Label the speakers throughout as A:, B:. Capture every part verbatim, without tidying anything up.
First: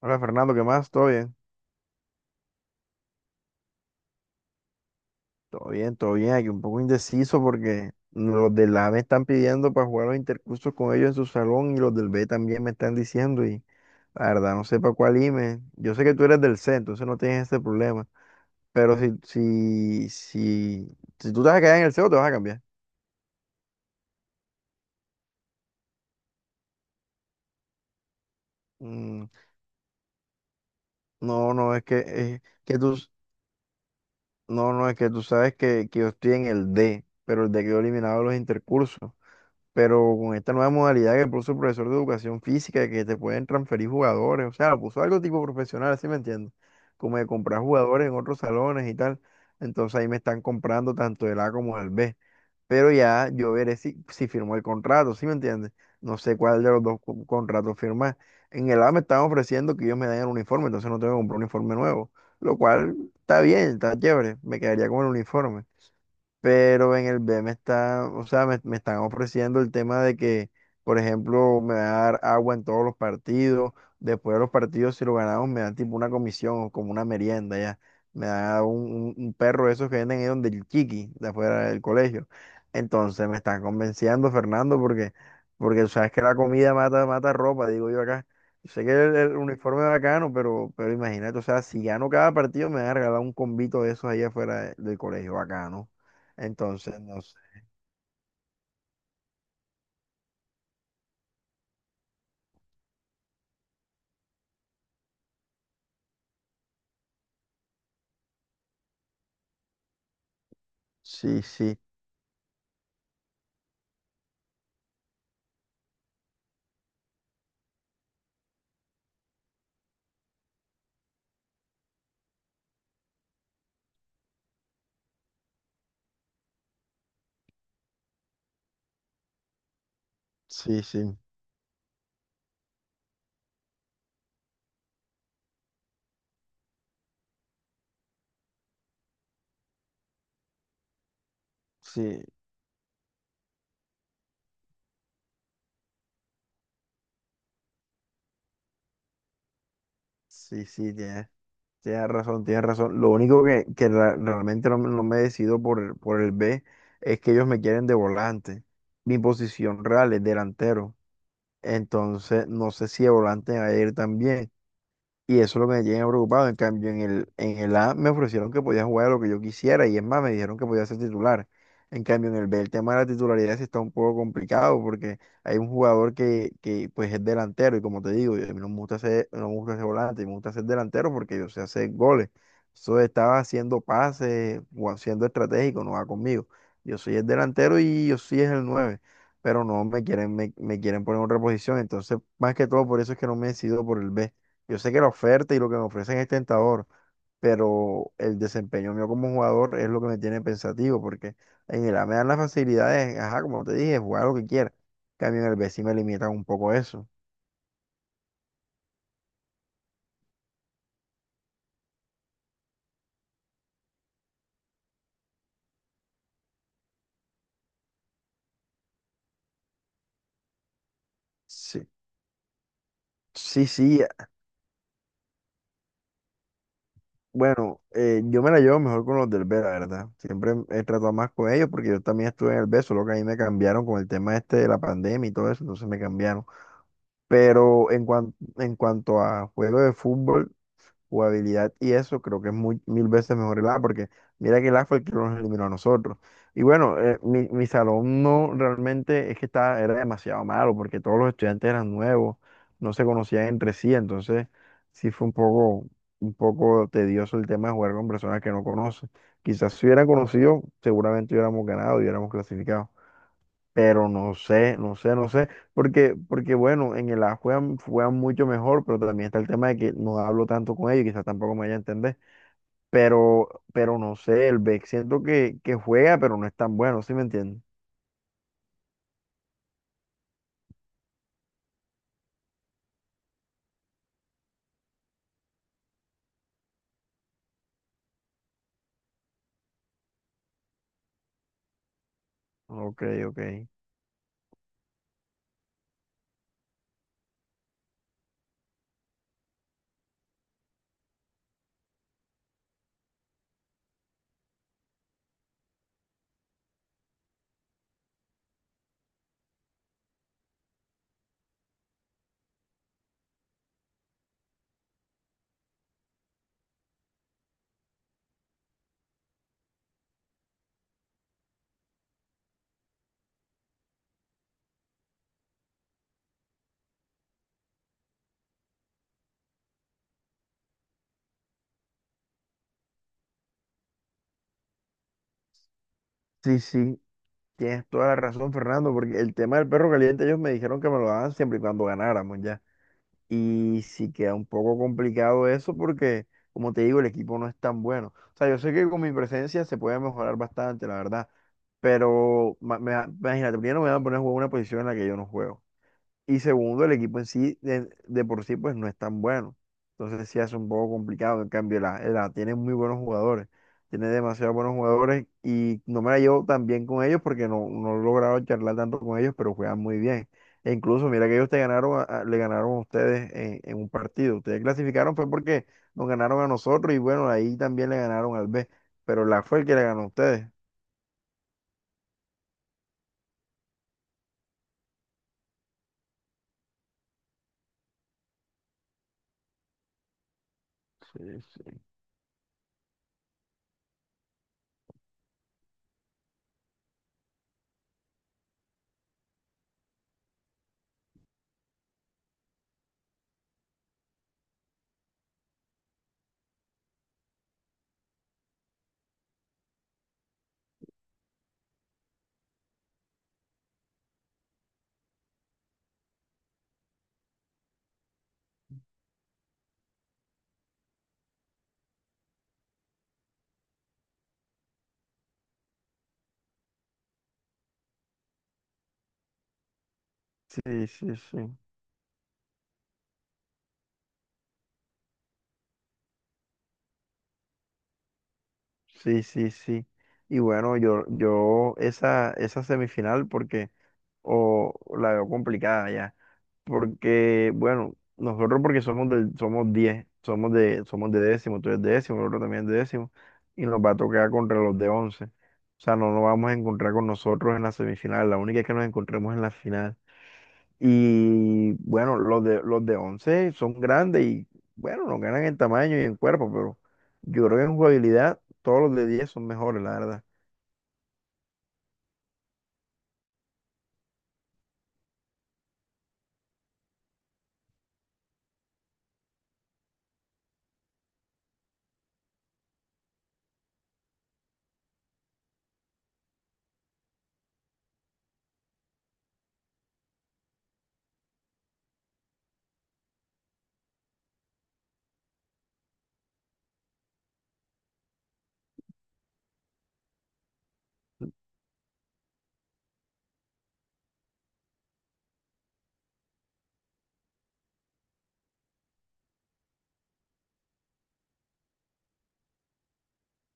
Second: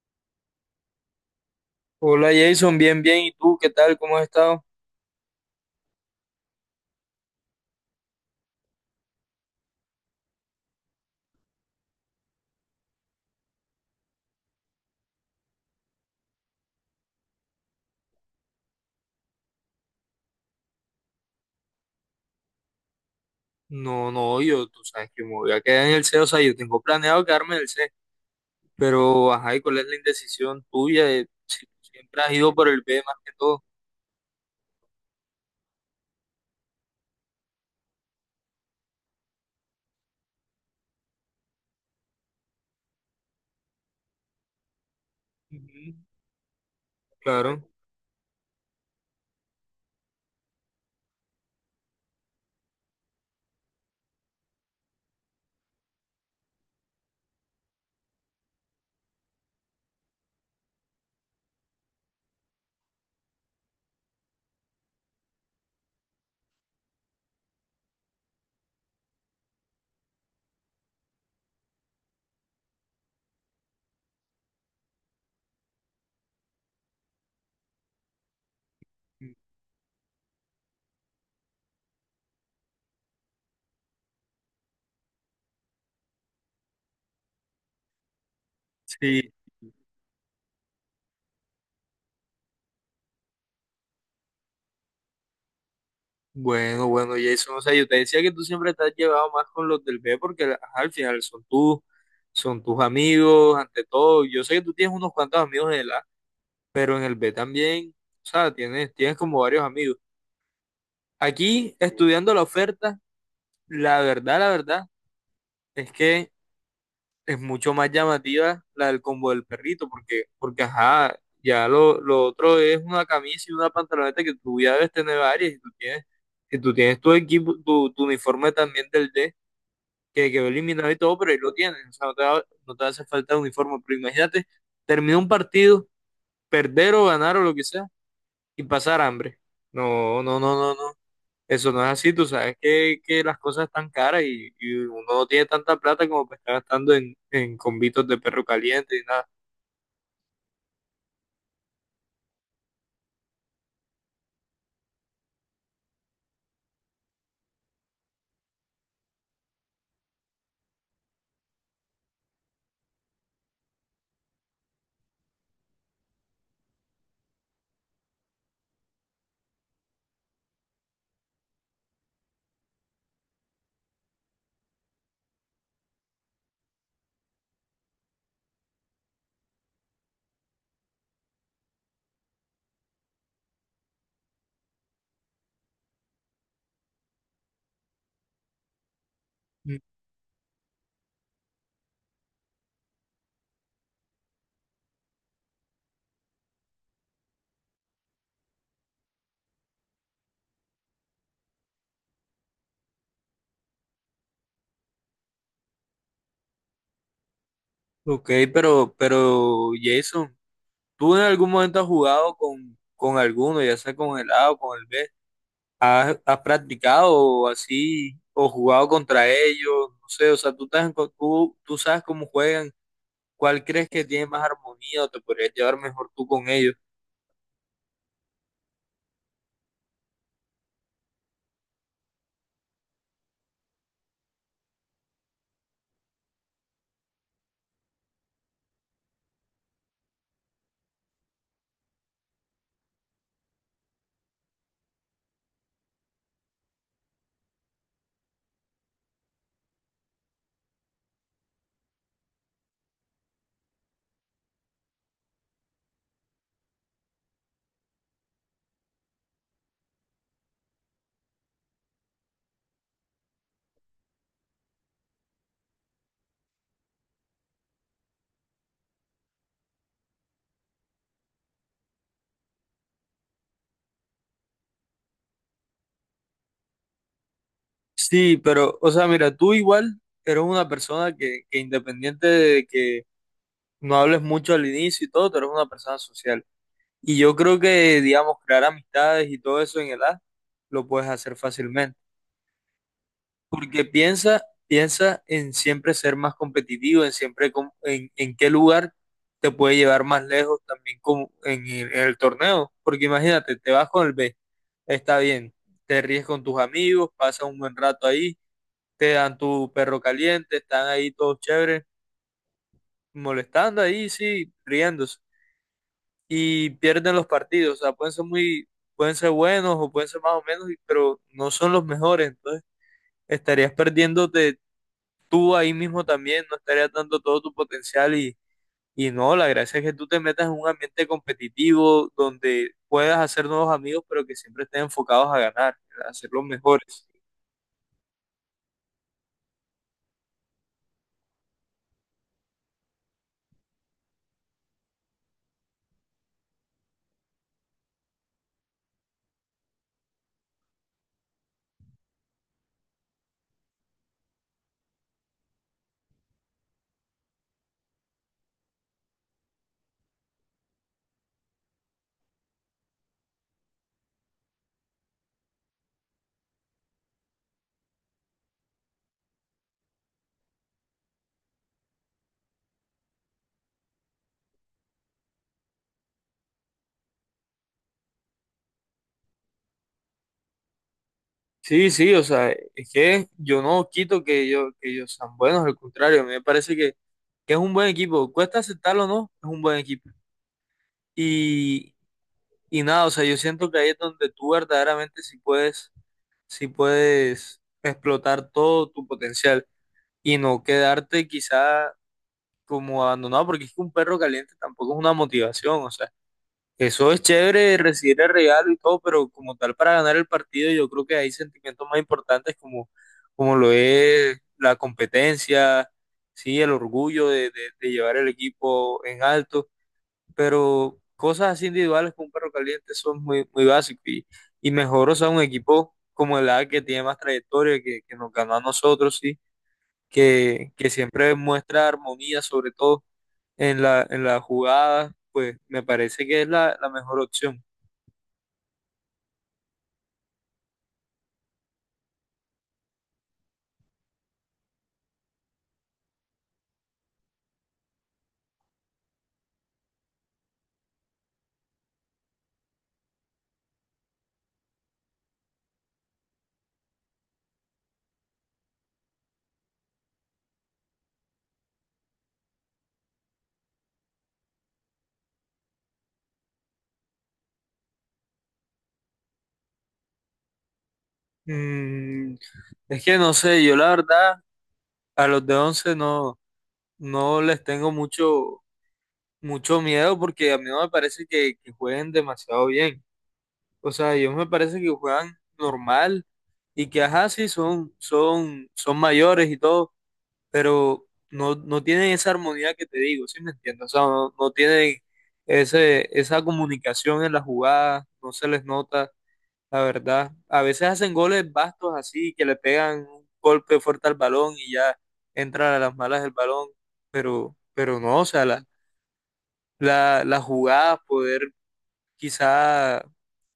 A: Hola Fernando, ¿qué más? ¿Todo bien?
B: Hola Jason, bien, bien. ¿Y tú qué tal? ¿Cómo has estado?
A: Todo bien, todo bien. Aquí un poco indeciso porque los del A me están pidiendo para jugar los intercursos con ellos en su salón y los del B también me están diciendo y la verdad no sé para cuál irme. Yo sé que tú eres del C, entonces no tienes ese problema. Pero si, si, si, si tú te vas a quedar en el C o te vas a cambiar.
B: No, no, yo, tú sabes que me voy a quedar en el C, E, o sea, yo tengo planeado quedarme en el C,
A: Mm,
B: pero, ajá, ¿y cuál es la indecisión tuya? De
A: no,
B: si tú
A: no, es que,
B: siempre has
A: es
B: ido por
A: que
B: el B
A: tú,
B: más que todo.
A: no, no, es que tú sabes que, que yo estoy en el D, pero el D quedó eliminado de los intercursos. Pero con esta nueva modalidad que puso el profesor de educación física, que te pueden transferir jugadores, o sea, lo puso algo tipo
B: Ujú.
A: profesional, ¿sí me entiendes? Como de comprar
B: Claro.
A: jugadores en otros salones y tal. Entonces ahí me están comprando tanto el A como el B. Pero ya yo veré si, si firmo el contrato, ¿sí me entiendes? No sé cuál de los dos co- contratos firmar. En el A me están ofreciendo que ellos me den el uniforme, entonces no tengo que comprar un uniforme nuevo, lo cual está bien, está chévere, me quedaría con el uniforme. Pero en el B me está, o sea, me, me están ofreciendo el tema de que, por ejemplo, me va a dar agua en todos los partidos, después de los partidos, si lo ganamos, me dan tipo una comisión o como una merienda, ya, me da un, un- un perro de esos que venden ahí donde el chiqui, de afuera del colegio. Entonces me están convenciendo, Fernando, porque, porque tú sabes que la comida mata, mata ropa, digo yo acá. Yo sé que el,
B: Sí.
A: el uniforme es bacano, pero, pero imagínate, o sea, si gano cada partido, me van a regalar un combito de esos ahí afuera de- del colegio, bacano.
B: Bueno,
A: Entonces,
B: bueno,
A: no sé.
B: Jason, o sea, yo te decía que tú siempre te has llevado más con los del B porque, ajá, al final son tus, son tus amigos, ante todo. Yo sé que tú tienes unos cuantos amigos en el A, pero en el B también, o sea, tienes, tienes como varios amigos.
A: Sí,
B: Aquí,
A: sí,
B: estudiando la oferta, la verdad, la verdad, es que es mucho más llamativa la del combo del perrito, porque, porque ajá, ya lo, lo otro es una camisa y una pantaloneta que tú ya debes tener varias, y tú tienes, si tú tienes tu equipo, tu, tu uniforme también del D, que quedó
A: sí,
B: eliminado y todo,
A: sí,
B: pero ahí lo tienes, o sea, no te, va- no te hace falta uniforme, pero imagínate, termina un partido, perder o ganar o lo que sea, y pasar hambre. No, no, no, no, no, eso no es así,
A: sí,
B: tú sabes que, que las cosas están caras y, y uno no tiene tanta plata como para estar gastando en, en convitos de perro caliente y nada.
A: sí, sí, tienes, tienes razón, tienes razón. Lo único que, que ra- realmente no, me no me decido por el, por el B es que ellos me quieren de volante. Mi posición real es delantero. Entonces, no sé si de volante me va a ir también. Y eso es lo que me tiene preocupado. En cambio, en el, en el A me ofrecieron que podía jugar a lo que yo quisiera y es más, me dijeron que podía ser titular. En cambio, en el B el tema de la titularidad sí está un poco complicado porque hay un jugador que, que pues es delantero y como te digo, yo- a mí no me gusta ser, no me gusta ser volante, me gusta ser delantero porque yo sé hacer goles. Eso estaba haciendo pases o haciendo estratégico, no va conmigo. Yo soy el delantero y yo sí es el nueve, pero
B: Mm.
A: no me quieren, me, me quieren poner en otra posición. Entonces, más que todo, por eso es que no me he decidido por el B. Yo sé que la oferta y lo que me ofrecen es tentador, pero el desempeño mío como jugador es lo que me tiene pensativo, porque en el A me dan las facilidades, ajá, como te dije, jugar lo que quiera. En cambio, en el B sí me limitan un poco eso.
B: Ok, pero, pero Jason, ¿tú en algún momento has jugado con, con alguno, ya sea con el A o con el B? ¿Has, has practicado así o jugado contra ellos? No sé, o sea, ¿tú, te has enco- tú, tú
A: Sí,
B: sabes cómo juegan? ¿Cuál
A: sí,
B: crees
A: sí.
B: que tiene más armonía o te podrías llevar mejor tú con ellos?
A: Bueno, eh, yo me la llevo mejor con los del B, la verdad. Siempre he tratado más con ellos porque yo también estuve en el B, solo que a mí me cambiaron con el tema este de la pandemia y todo eso, entonces me cambiaron. Pero en, cuan- en cuanto a juego de fútbol, jugabilidad y eso creo que es muy, mil veces mejor el A, porque mira que el A fue el que nos eliminó a nosotros. Y bueno, eh, mi, mi salón no realmente es que estaba, era demasiado malo, porque todos los estudiantes eran nuevos, no se conocían entre sí, entonces sí fue un poco, un poco tedioso el tema de jugar con personas que no conoces. Quizás si hubieran conocido, seguramente hubiéramos ganado y hubiéramos clasificado. Pero no sé, no sé, no sé, porque, porque bueno, en el A juegan, juegan mucho mejor, pero también está el tema de que no hablo tanto con ellos, quizás tampoco me vaya a entender, pero, pero no sé, el B E C siento que, que juega, pero no es tan bueno, ¿sí me entiendes?
B: Sí, pero, o sea, mira, tú igual eres una persona que, que independiente de que no hables mucho al inicio y todo, tú eres una persona social. Y yo creo que, digamos, crear amistades y todo eso en el A lo puedes hacer fácilmente.
A: Ok, ok.
B: Porque piensa, piensa en siempre ser más competitivo, en siempre com- en, en qué lugar te puede llevar más lejos también como en el, en el torneo. Porque imagínate, te vas con el B, está bien, te ríes con tus amigos, pasas un buen rato ahí te dan tu perro caliente, están ahí todos chéveres, molestando ahí, sí, riéndose. Y pierden los partidos, o sea, pueden ser muy, pueden ser buenos o pueden ser más o menos, y- pero no son los mejores, entonces estarías perdiéndote tú ahí mismo también, no estarías dando todo tu potencial y, y no, la gracia es que tú te metas en un ambiente competitivo donde puedas hacer nuevos amigos, pero que siempre estén enfocados a ganar, a ser los
A: Sí, sí,
B: mejores.
A: tienes toda la razón, Fernando, porque el tema del perro caliente ellos me dijeron que me lo daban siempre y cuando ganáramos ya. Y sí queda un poco complicado eso porque, como te digo, el equipo no es tan bueno. O sea, yo sé que con mi presencia se puede mejorar bastante, la verdad. Pero ma- me da- imagínate, primero me van a poner a jugar una posición en la que yo no juego. Y segundo, el equipo en sí, de, de por sí, pues no es tan bueno. Entonces sí hace un poco complicado. En cambio, la, la tiene muy buenos jugadores. Tiene demasiados buenos jugadores y no me la llevo tan bien con ellos porque no, no he logrado charlar tanto con ellos, pero juegan muy bien. E incluso, mira que ellos te ganaron, a- a- le ganaron a ustedes en, en un partido. Ustedes clasificaron fue porque nos ganaron a nosotros y bueno, ahí también le ganaron al B. Pero la fue el que le ganó a ustedes.
B: Sí, sí, o sea, es que yo no quito que ellos, que ellos sean buenos, al contrario, a mí me parece que, que es un buen equipo. Cuesta aceptarlo o no, es un buen equipo.
A: Sí, sí.
B: Y, y nada, o sea, yo siento que ahí es donde tú verdaderamente sí puedes, sí puedes explotar todo tu potencial y no quedarte quizá como abandonado, porque es que un perro caliente tampoco es una motivación, o sea. Eso es chévere, recibir el regalo y todo, pero como tal para ganar el partido yo creo que hay sentimientos más importantes como, como lo es la competencia, sí, el orgullo de, de- de llevar el equipo en alto, pero cosas así individuales como un perro caliente son muy, muy básicas y, y mejor, o sea, un equipo como el A que tiene más trayectoria, que, que nos ganó a nosotros, sí, que,
A: Sí,
B: que
A: sí,
B: siempre
A: sí.
B: muestra armonía, sobre todo en la, en la jugada, pues me parece que es la la mejor opción.
A: Sí, sí, sí. Y bueno, yo, yo esa, esa semifinal porque, o la veo complicada ya. Porque, bueno, nosotros porque somos del, somos diez, somos de, somos de décimo, tú eres de décimo, el otro también es de décimo, y nos va a tocar contra los de once. O sea, no nos vamos a encontrar con nosotros en la semifinal, la única es que nos encontremos en la final. Y bueno, los de, los de once son grandes y bueno, nos ganan en tamaño y en cuerpo, pero yo creo que en jugabilidad todos los de diez son mejores, la verdad.
B: Mm, es que no sé, yo la verdad a los de once no, no les tengo mucho, mucho miedo porque a mí no me parece que, que jueguen demasiado bien. O sea, ellos me parece que juegan normal y que ajá, sí, son, son, son mayores y todo, pero no, no tienen esa armonía que te digo, ¿sí me entiendes? O sea, no, no tienen ese, esa comunicación en la jugada, no se les nota. La verdad, a veces hacen goles bastos así, que le pegan un golpe fuerte al balón y ya entra a las malas el balón, pero, pero no, o sea, la, la, las jugadas, poder quizá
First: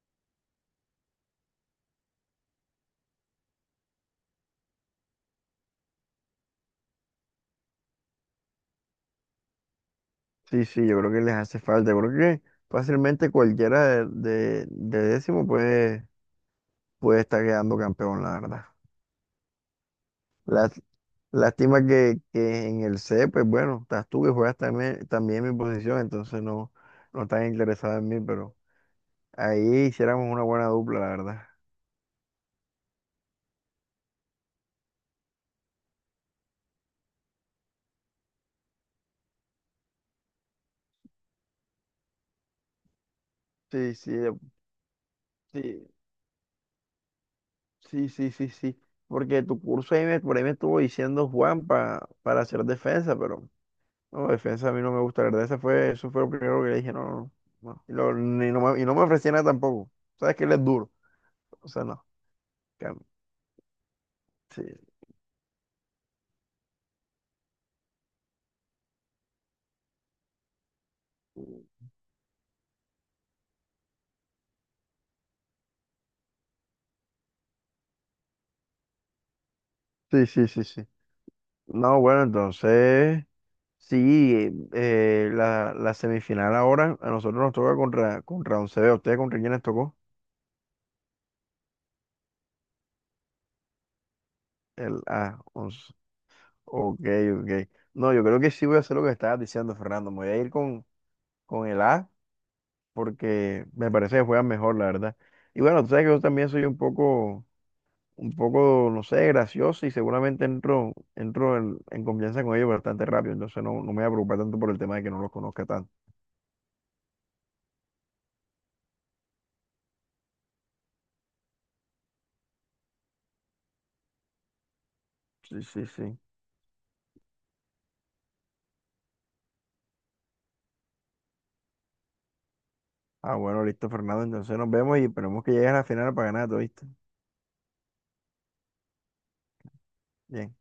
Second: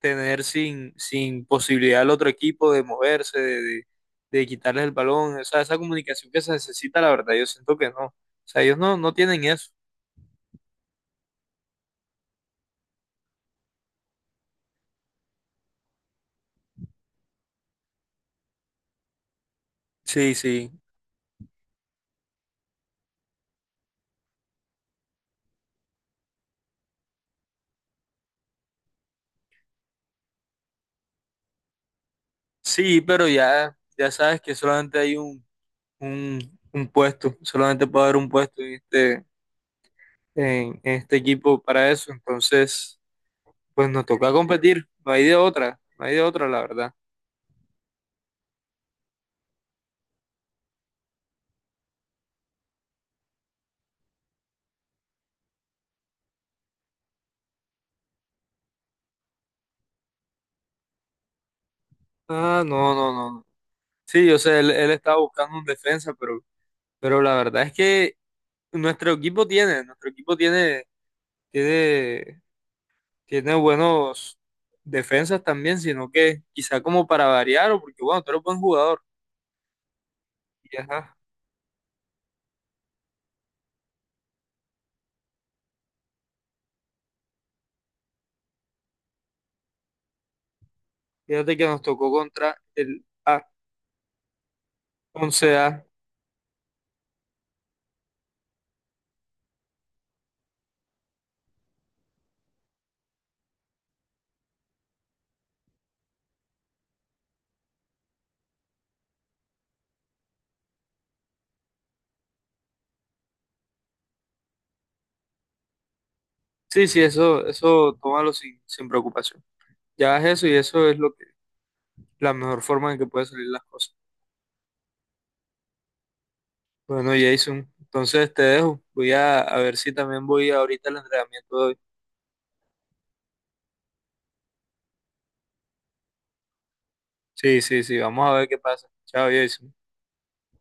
B: tener sin, sin posibilidad al otro equipo de moverse, de, de, de quitarles el balón, o sea, esa comunicación que se necesita, la verdad, yo siento que no, o sea, ellos no, no tienen eso.
A: Sí, sí, yo creo que les hace falta. Yo creo que fácilmente cualquiera de, de, de décimo puede, puede estar quedando campeón, la verdad.
B: Sí, sí,
A: Lás- lástima que, que en el C, pues bueno, estás tú que juegas también, también mi posición, entonces no, no estás interesado en mí, pero ahí hiciéramos una buena dupla, la verdad.
B: sí, pero ya, ya sabes que solamente hay un, un, un puesto, solamente puede haber un puesto en este en, en este equipo para eso. Entonces, pues
A: Sí,
B: nos
A: sí,
B: toca
A: de-
B: competir. No hay de otra,
A: sí.
B: no hay de otra, la verdad.
A: Sí, sí, sí, sí. Porque tu curso ahí me, por ahí me estuvo diciendo Juan pa- para hacer defensa, pero no, defensa a mí no me gusta, la verdad. Ese fue, eso fue lo primero que le dije, no, no, no. No. Y, lo- ni no me, y no me ofrecía nada tampoco. Sabes que él es duro. O sea, no.
B: Ah,
A: que-
B: no, no, no. No. Sí, yo sé,
A: Sí,
B: él, él estaba buscando un defensa, pero, pero la verdad es que nuestro equipo tiene, nuestro equipo tiene, tiene, tiene buenos defensas también, sino que quizá como para variar, o porque bueno, tú eres buen jugador.
A: sí, sí, sí,
B: Y
A: sí.
B: ajá,
A: No, bueno, entonces, sí, eh, la, la semifinal ahora a nosotros nos toca contra, contra once B. ¿Ustedes contra quién les tocó?
B: fíjate que nos tocó contra el
A: El A once.
B: A once A.
A: Ok, ok. No, yo creo que sí voy a hacer lo que estabas diciendo, Fernando. Me voy a ir con, con el A porque me parece que juegan mejor, la verdad. Y bueno, tú sabes que yo también soy un poco, un poco, no sé, gracioso y seguramente entro, entro en, en confianza con ellos bastante rápido. Entonces no, no me voy a preocupar tanto por el tema de que no los conozca tanto.
B: Sí, sí, eso, eso tómalo sin, sin preocupación. Ya es eso y eso es lo la mejor forma en que puede salir las cosas.
A: Sí, sí, sí.
B: Bueno, Jason, entonces te dejo. Voy a, a ver si también voy ahorita al entrenamiento de hoy.
A: Ah, bueno, listo, Fernando. Entonces nos vemos y esperemos que llegues a la final para ganar, ¿oíste?
B: Sí, sí, sí, vamos a ver qué pasa. Chao, Jason.
A: Bien.